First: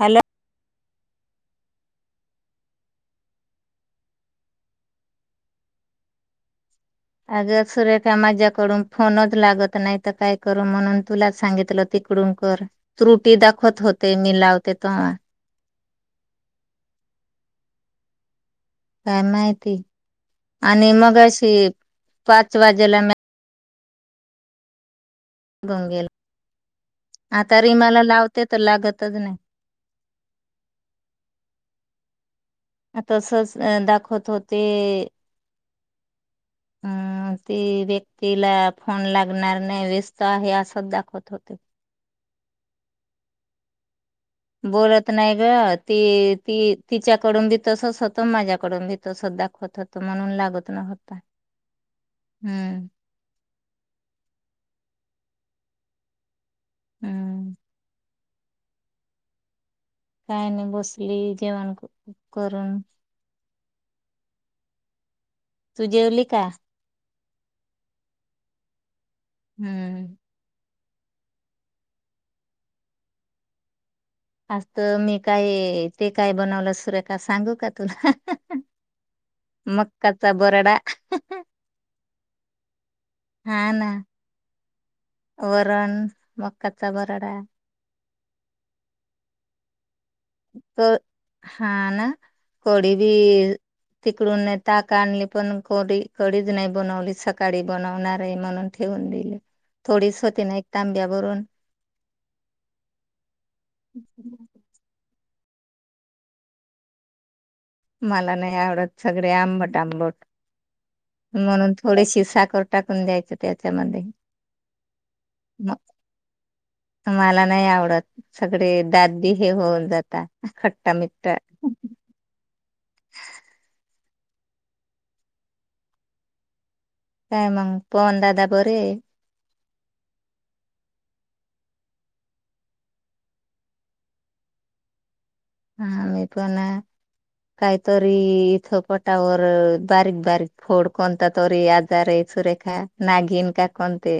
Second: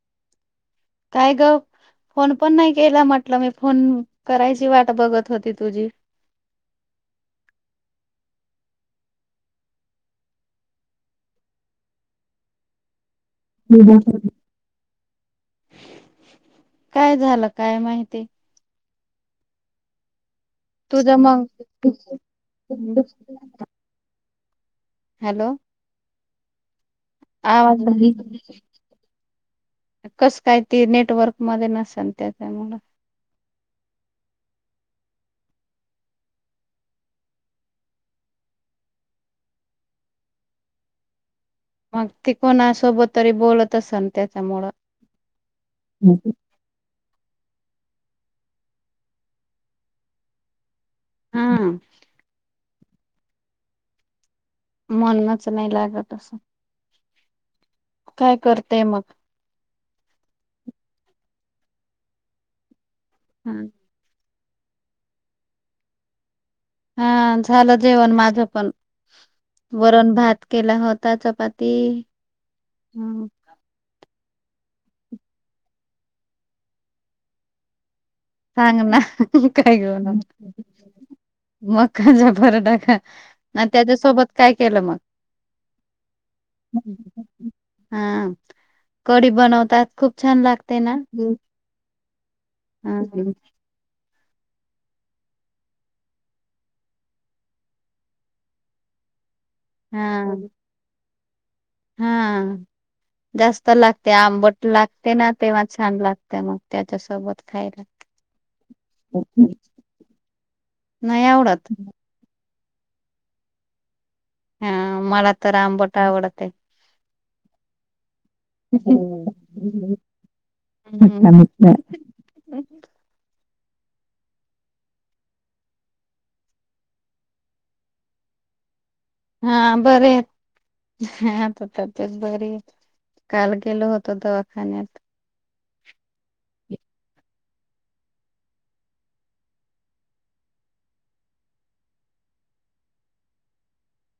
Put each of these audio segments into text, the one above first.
Hello.. काय ग? Phone पण नाही केला, म्हटलं मी फोन करायची वाट बघत होती तुझी. [inaudible] अग सुरेखा माझ्याकडून फोनच लागत नाही, तर काय करू म्हणून तुला सांगितलं ति तिकडून कर, त्रुटी दाखवत होते मी लावते तेव्हा. काय झालं, काय माहिती काय माहिती, आणि तुझ मग मगाशी पाच वाजेला हॅलो गंगेल आता आवाज रीमाला लावते तर, लागतच नाही. कस, काय, त नेटवर्क मध्ये नसेल. त्याच्यामुळ आता असच दाखवत होते. [inaudible] अं ती व्यक्तीला फोन लागणार नाही व्यस्त आहे. असंच दाखवत होते. कोणा सोबत तरी बोलत असल. बोलत नाही ग, ती ती तिच्याकडून बी तसच होत. त मज्याकडून मी तस दाखवत होत. म्हणून लागत नव्हता. हा हम्म म्हणूनच नाही लागत. असेल हम्म. काय करतेय मग? काय नाही बसली जेवण करून. हम्म. तू जेवली का? हा झालं जेवण माझ पण, वरण हम्म. भात केला होत. आता चपाती ह. आजत मी काय ते काय बनवलं, सुरेखा सांगू का तुला? सांग ना काय घेऊन. मक्काचा बरडा मकाच्या पराठा, हा ना त्याच्यासोबत काय केलं मग. मकाचा बराडा. कडी बनवतात. खूप छान लागते ना. कडी बी. तिकडून न ताक आणली पण कोडी कडीच नाही बनवली. सकाळी बनवणार आहे म्हणून ठेवून दिली. [inaudible] थोडीच होती हा ना एक तांब्याभरून हा जास्त लागते आंबट लाग तेना तेव्हा छान लागतं मग त्याच्यासोबत. खायला. मला नाही आवडत सगळे आंबट आंबट नाही आवडत म्हणून थोडीशी साखर टाकून द्यायचं त्याच्यामध्ये. हा मला तर मग आंबट आवडते. मला नाही आवडतं सगळे दात बी हे होऊन जाता खट्टा-मिठ्ठा. [inaudible] काय मगं पवन दादा बरेय? हां बरं येत. हा आता तब्येत बरीय, काल गेलो होतो दवाखान्यात. आम्ही पण. काही तरी इथं पोटावर अ बारीक बारीक फोड कोणता तरी आजारय. सुरेखा नागीन का कोण ते?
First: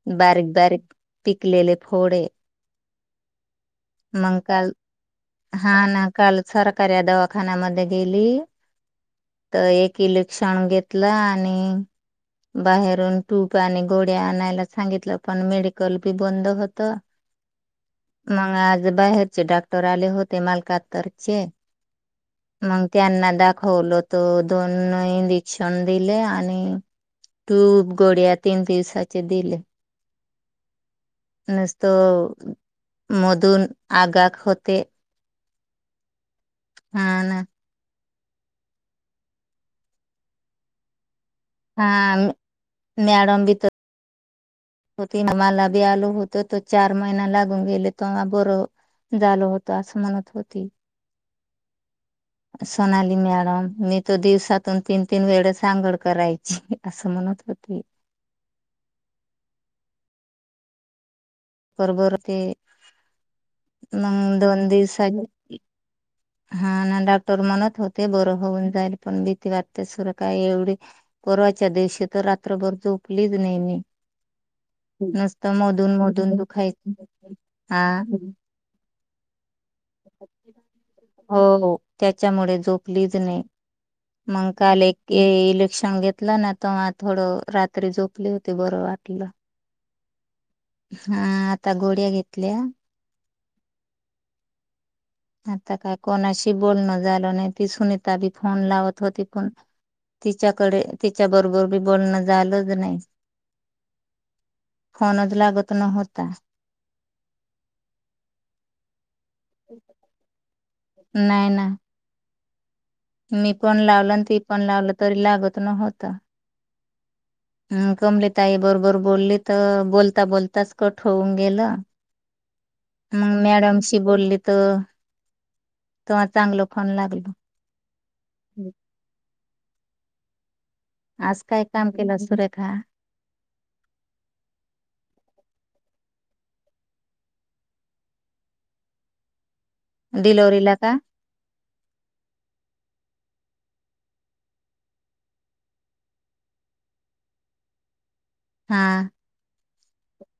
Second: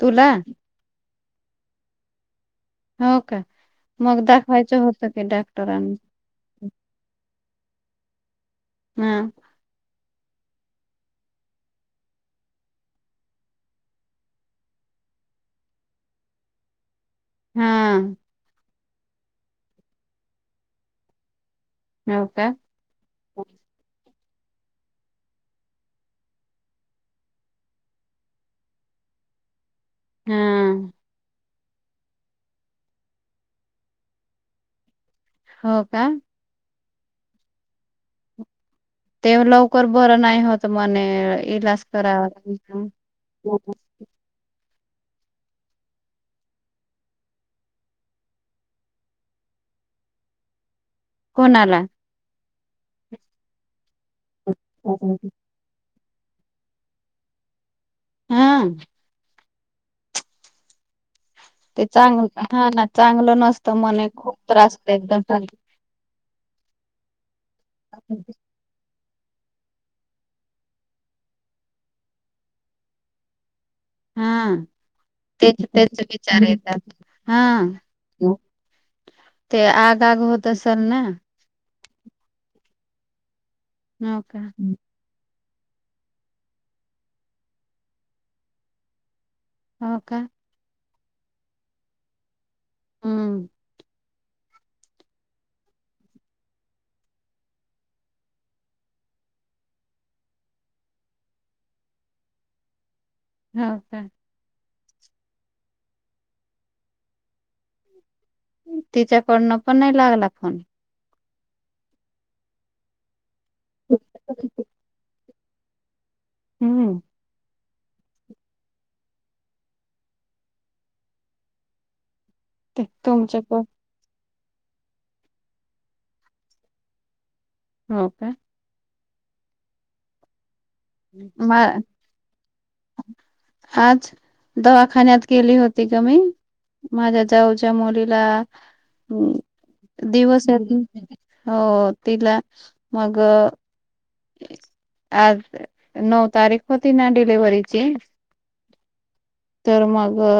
तुला बारीक बारीक पिकलेले फोडय. हो का मगं काल दाखवायचं होत ते हा ना काल सरकाऱ्या दवाखान्यामध्ये गेली हम्म. तर एक इलेक्शन घेतलं आणि बाहेरून ट्यूप आणि गोळ्या आणायला सांगितलं पण मेडिकल बी बंद होत. हा. मंग आज बाहेरचे डाक्टर आले होते मालकाततरचे. हो का? मंग त्यांना दाखवलं. तो दोन इंदेक्शन दिले आणि टूप गोळ्या तीन दिसाचे दिले. हम्म. नुस्तो मधून आग आग होते. हो का? हां ना. ते व लवकर बरं नाही होत म्हणे ए इलाज हा करावा [unintelligible] हो ते न मला बी आलो होत, त चार महिना लागून गेले तवा बरं झाल होत असं म्हणत होती. कोणाला? सोनाली मॅडम मी तो दिवसातून तीन तीन वेळेस आंघोळ करायची असं म्हणत होती. हां. ते बरोबर चांगलं ते हां ना चांगलं नसतं म्हणे खूप मगं दोन त्रास होतो एकदम. दिवसांनी हा ना डॉक्टर म्हणत होते बरं होऊन जा तरी पण भीती वाटते सुर का एवढी परवाच्या दिवशी तर रात्रभर झोपलीच नई मीं. हां. तेच त्यांचे मधून विचार येतात दुखायचं हां. हा ते आग आग होत असल ना? हो त्याच्यामुळे झोपलीच नाही हो का? मगं काल एक ये इलेक्शन घेतला ना त मा तेव्हा थोडं रात्री झोपली होती बरं वाटलं. हो का? हा आता गोळ्या घेतल्या. हम्म. आता काय कोणाशी बोलणं झाल नाही. ती सुनीता बी फोन लावत होती पण तिच्याकडे तिच्या बरोबर बी बोलणं झालंच नाही. हो का. फोनच लागत नव्हता. तिच्याकडनं पण नाही लागला फोन नाही नाही. मी पण लावलं आणि ती पण लावलं तरी लागत नव्हता. हं. अम कमलीताई बरोबर बोलली तर बोलता बोलताच कट होऊन गेला. ते मग तुमच्याक मॅडमशी बोललीत. त त्हा चांगल फोन लागलो. हो का? आज काय मा काम केलं सुरेखा. आज दवाखान्यात गेली होती. म माझ्या जाऊच्या मुलीला ऊ दिवस डिलव्हरीला आहे का हो तिला मग अ आज नऊ तारीख होती ना डिलिव्हरीची हा. तर मगअ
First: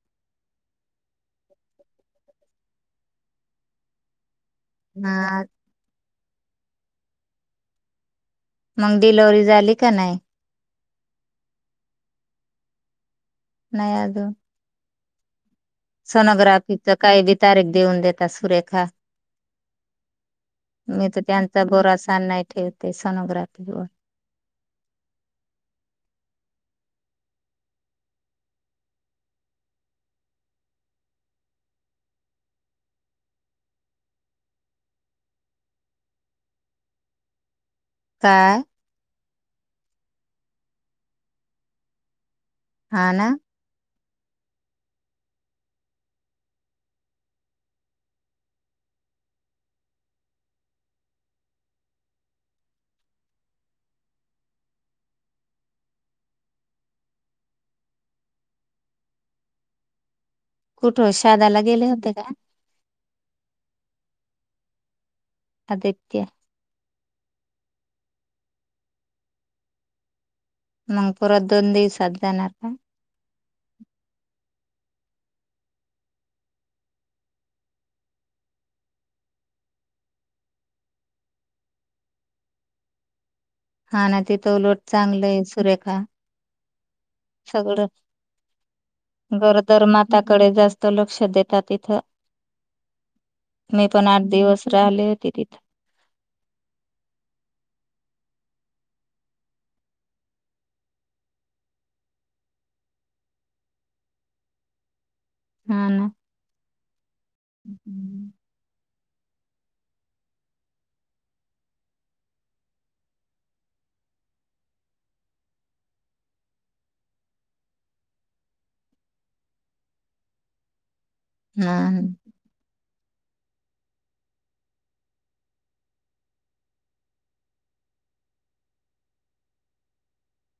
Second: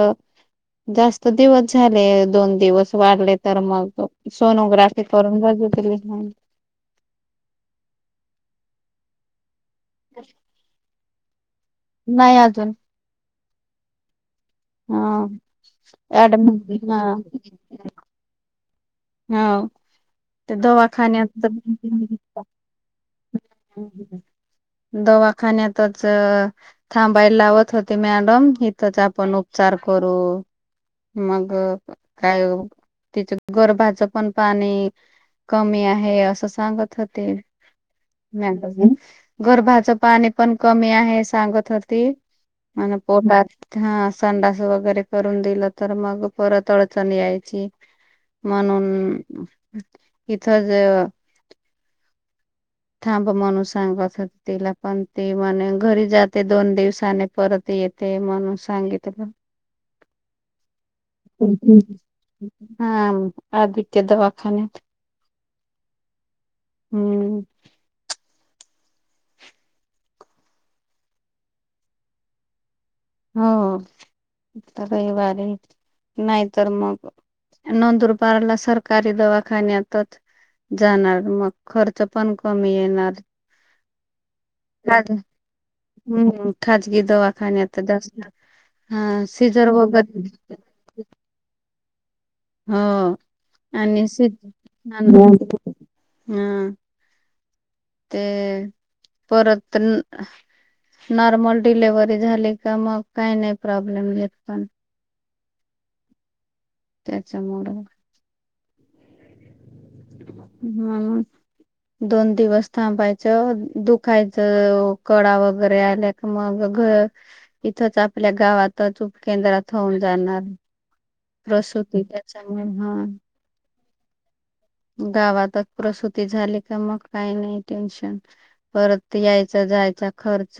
जास्त दिवस झाले दोन दिवस वाढले तर मग सोनोग्राफी करून हा बघितली. मग डिलिव्हरी झाली का नाही. नाही अजून नाही अजुन हा. सोनोग्राफीचा काही बी तारीख देऊन देतात सुरेखा हा ते मी तर दवाखान्यात. त्यांचा भरोसा नाही ठेवते सोनोग्राफीवर दवाखान्यातच अ थांबायला लावत होते मॅडम इथंच आपण उपचार करू. मग काय तिच गरभा पण पाणी कमी आहे असं सांगत होते. काय गर्भाच पाणी पण कमी आहे सांगत होती. म हा पो ना हा संडास वगैरे करून दिलं तर मग परत अडचण यायची म्हणून हम् इथंच. थांब म्हणू सांगत हो तिला पण ती म्हने घरी जाते दोन दिवसाने परत येते म्हणू सांगित का? कुठं शदाला गेले होते का? हा आद्य दवाखानत आगित्य. हम्म. मग पुूर दोन दि साात जाणार का? हो तर काही वारी नाहीत मग नंदुरबारला सरकारी दवाखान्या यतात. जाणार मग खर्च पण कमी येणार. हा ना तिथं उलट चांगलं आहे सुरेखा हम्म खाजगी दवाखान्या सगळं जा हा सीझर गरोदर बत. माताकडे जास्त लक्ष देतात तिथं हो मी आणि पण आठ दिवस राहिले होते हम तिथं ते पररत. नॉर्मल डिलेव्हरी झाली का मग काही नाही प्रॉब्लेम घेत पण ह ना. त्याच्यामुळेड हा... दोन दिवस थांबायचं दुखायचं कळा वगैरे आल्या का मग... इथच आपल्या गावातच उपकेंद्रात होऊन जाणार.. रस हा ना, होते त्याच्यामुळे हा.. गावातच प्रसुती झाली का मग काही नाही टेन्शन परत यायचं जायचा खर्च..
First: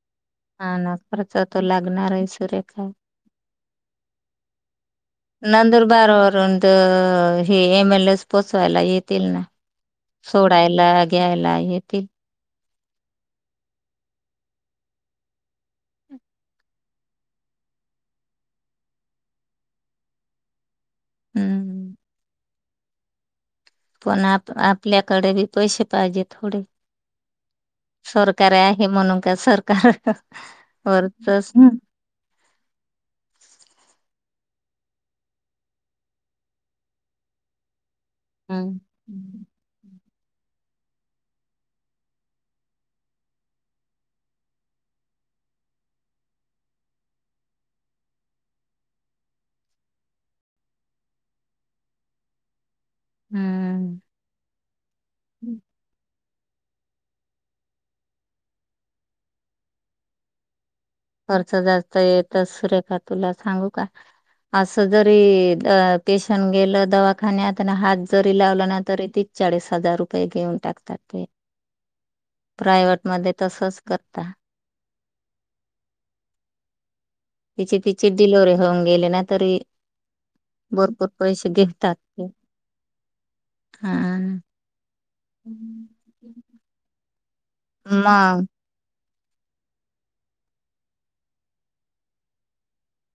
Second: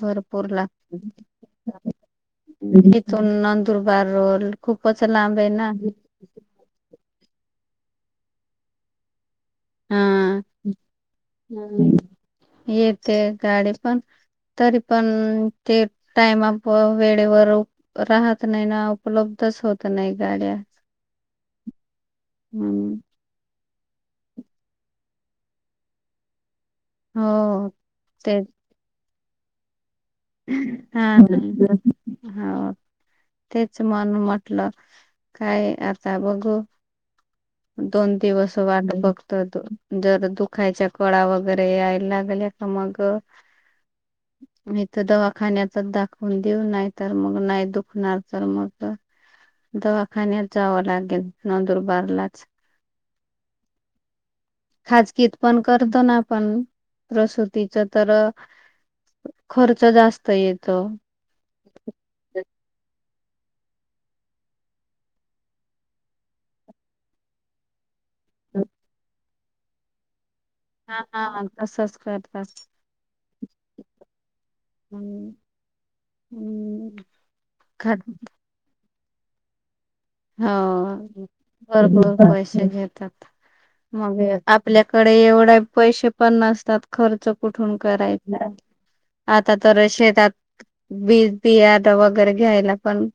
भरपूर हा ना लागत खर्च तर लागणार आहे सुरेखा तिथून नंदुरबार रोल खूप. नंदुरबार वरून तर हे एम एलएस पोचवायला येतील ना. हा सोडायला घ्यायला येतील. येते गाडी पण. तरी पण ते टयमा वेळेवर राहत नाही ना उपलब्ध. होत नाही गाड्या. हम्म. हम्म. पण आप आपल्याकडे बी पैसे पाहिजे थोडे. हो ते सरकार आहे म्हणून का सरकार.. हा वरचच होा तेच मन.. म्हटलं काय आता बघू. दोन दिवस हम्म वाट बघतोय तो जर दुखायच्या कळा वगैरे यायला लागल्या तर मग. हित दवाखान्याचाच दाखवून देऊ नाही तर मग नाही दुखणार तर मग दवाखान्यात जावं लागेल नंदुरबारलाच.. हम्म. खाजकीीत पण करतो ना. पण प्रसुतीच तर खर्च जास्त येत. खर्च जास्त येतच सुरेखा तुला सांगू का. असं जरी पेशंट गेलं दवाखान्याताना हात. जरी लावलं ना तरी तीच चाळीस हजार रुपये. घेऊन हा टाकतात ते हा तसच करतात प्रायवट मध्ये तसच करता.... हम् हम्म [unintelligible] तिची खा- तिची डिलोरे होऊन गेले ना तरी हो भरपूर पैसे घेतात भरपर ते पैसे घेतात.. मग हा आपल्याकडे एवढे पैसे पण नसतात खर्च कुठून मग करायचा.. आता तर शेतात बीज बियाड वगैरे घ्यायला पण..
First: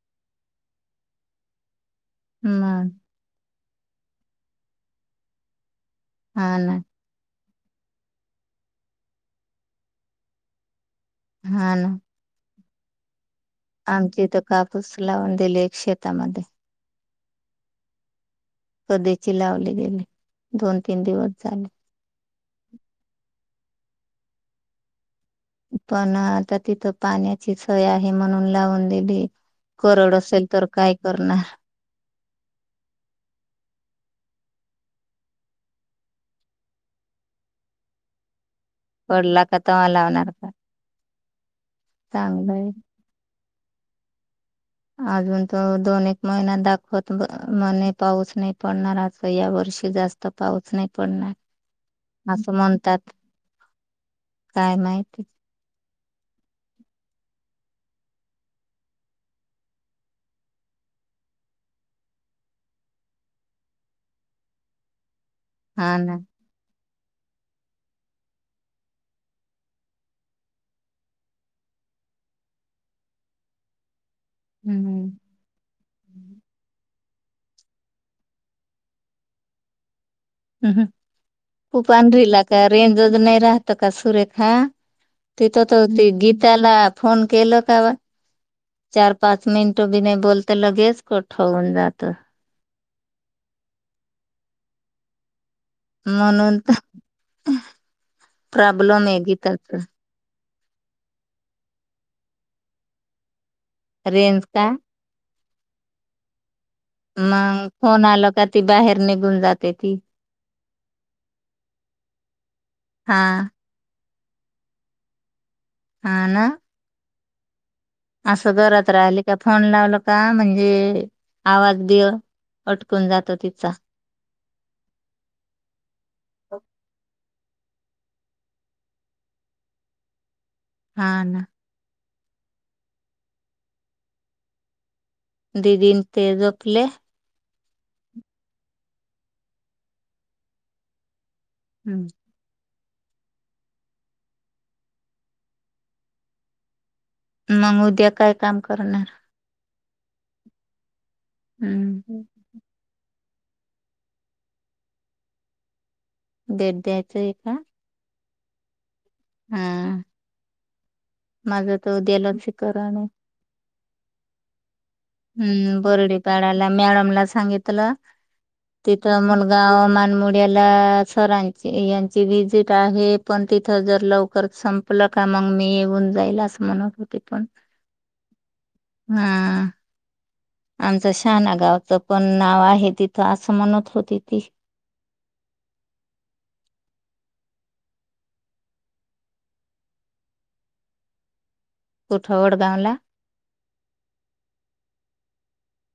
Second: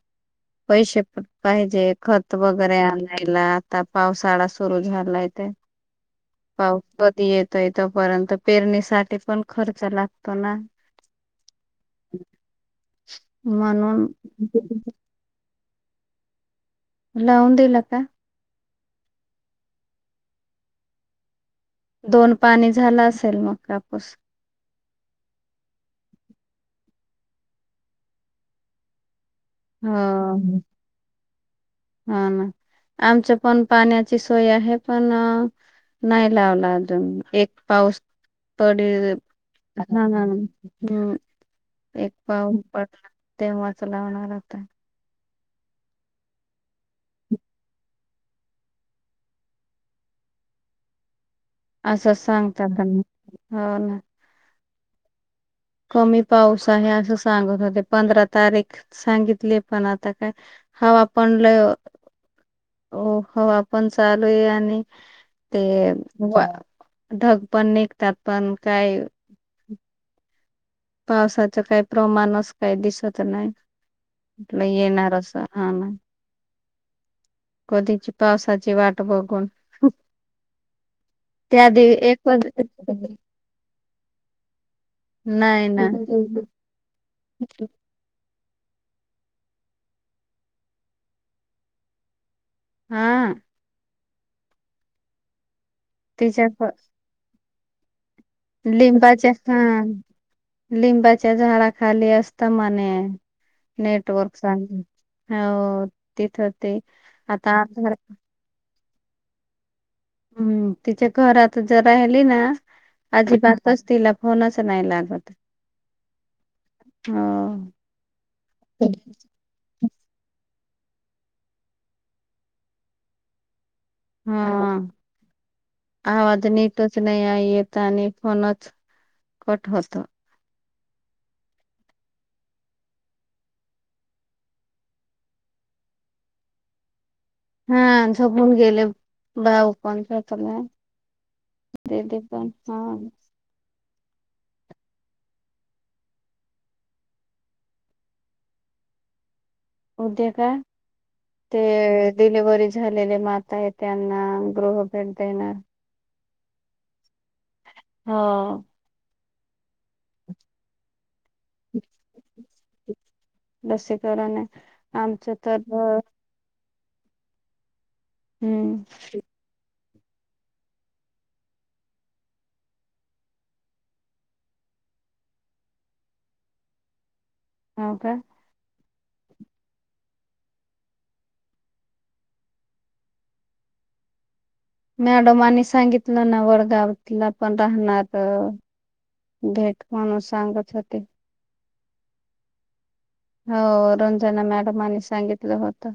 पैसे खूप आहेत. जे खत वगैरे मग आणायला आता पावसाळा सुरू झालाय ते... हा ना पाव पद येत.... इथपर्यंत पेरणीसाठी पण खर्च लागतो ना.... हा ना... [unintelligible] आमच्या इथ कापूस लावून दिलेय. एका शेतामध्ये.. लावुन दिला का? कधीची लावून दिली गेली दोन, तीन दिवस झाले... दोन पाणी झालं. असेल मग कापूस... पण आता तिथं पाण्याची सोय आहे, म्हणून लावून दिली... कोरड असेल हो तर काय करणार? हा ना आमच्यात पण पाण्याची सोय आहे पण, नाही लावला अजून एक पाऊस... पडी.. पडला का तवा हा लावणार का हं... एक पाव चांगलंय पडला.. तेव्हाच लावणार होता.... अजून तो दोन एक महिना दाखवत म्हणे पाऊस नाही पडणार आता या वर्षी जास्त पाऊस नाही पडणार. असं सांगतात. त्यांना हो ना काय माहिती? कमी पाऊस आहे. असं सांगत होते, पंधरा तारीख सांगितले पण आता काय? हवा आ पण लय, हो हो हवा चालू आहे आणि ते हा ना ढग पण निघतात पण काय पावसाच काही प्रमाणच काही दिसत नाही. म्हटलंय हम्म येणारच हा नाही. कधीची पावसाची वाट बघून, हंहं त्या खूप दिव अंढरीला एकच का रेंज नाही राहत का? सुरेखा तिथं नाही ना त गीताला फोन केल का? चार, पाच मिनटं पण नाही बोलते लगेच कट होऊन जातं. हा तिच्या म्हणून त लिंबाचे हा. गीताच लिंबाच्या झाडा खाली असत म्हणे नेटवर्क रेंज का चांगल हो. तिथंच मग फोन आला का ती बाहेर निघून जाते ती. हं तिच्या घरात जरा राहिली ना हा अजिबातच तिला फोनच नाही लागत. हा ना हं असं घरात राहिली का? फोन लावल का म्हणजे हे आवाज ते अडकून जातो. तिचा हा आवाज नीटच नाही आहे येत. आणि फोनच कट होतो. हा ना. दिदीन ते झोपले. हा झोपून गेले. भाऊ पण झोपला. ते ते पण हा मग उद्या काय काम करणार? उद्या का ते हम्म डिलिव्हरी झालेले माल त्यांना गृह भेट देणार. भेट द्यायचं आहे का? हा. हा माझ त उद्या लसिकरन हे. लसीकरण हे. हम्म बोरडीपाड्याला मॅडमला सांगितलं हम्म तिथं मुलगा मुडियाला सरांची यांची विजिट आहे पण तीथ जर लवकर संपल का मग मी येऊन जाईल असं म्हणत होते पण हाव का. हा. आमचं शहाणा गावच पण नाव आहे तिथं असं म्हणत होती ती. मॅडमानी सांगितलं ना वडगावला पण राहणार ते. भेट म्हणून सांगत होते. कुठ वडगाव ला. हो रंजना मॅडमाने सांगितलं होत.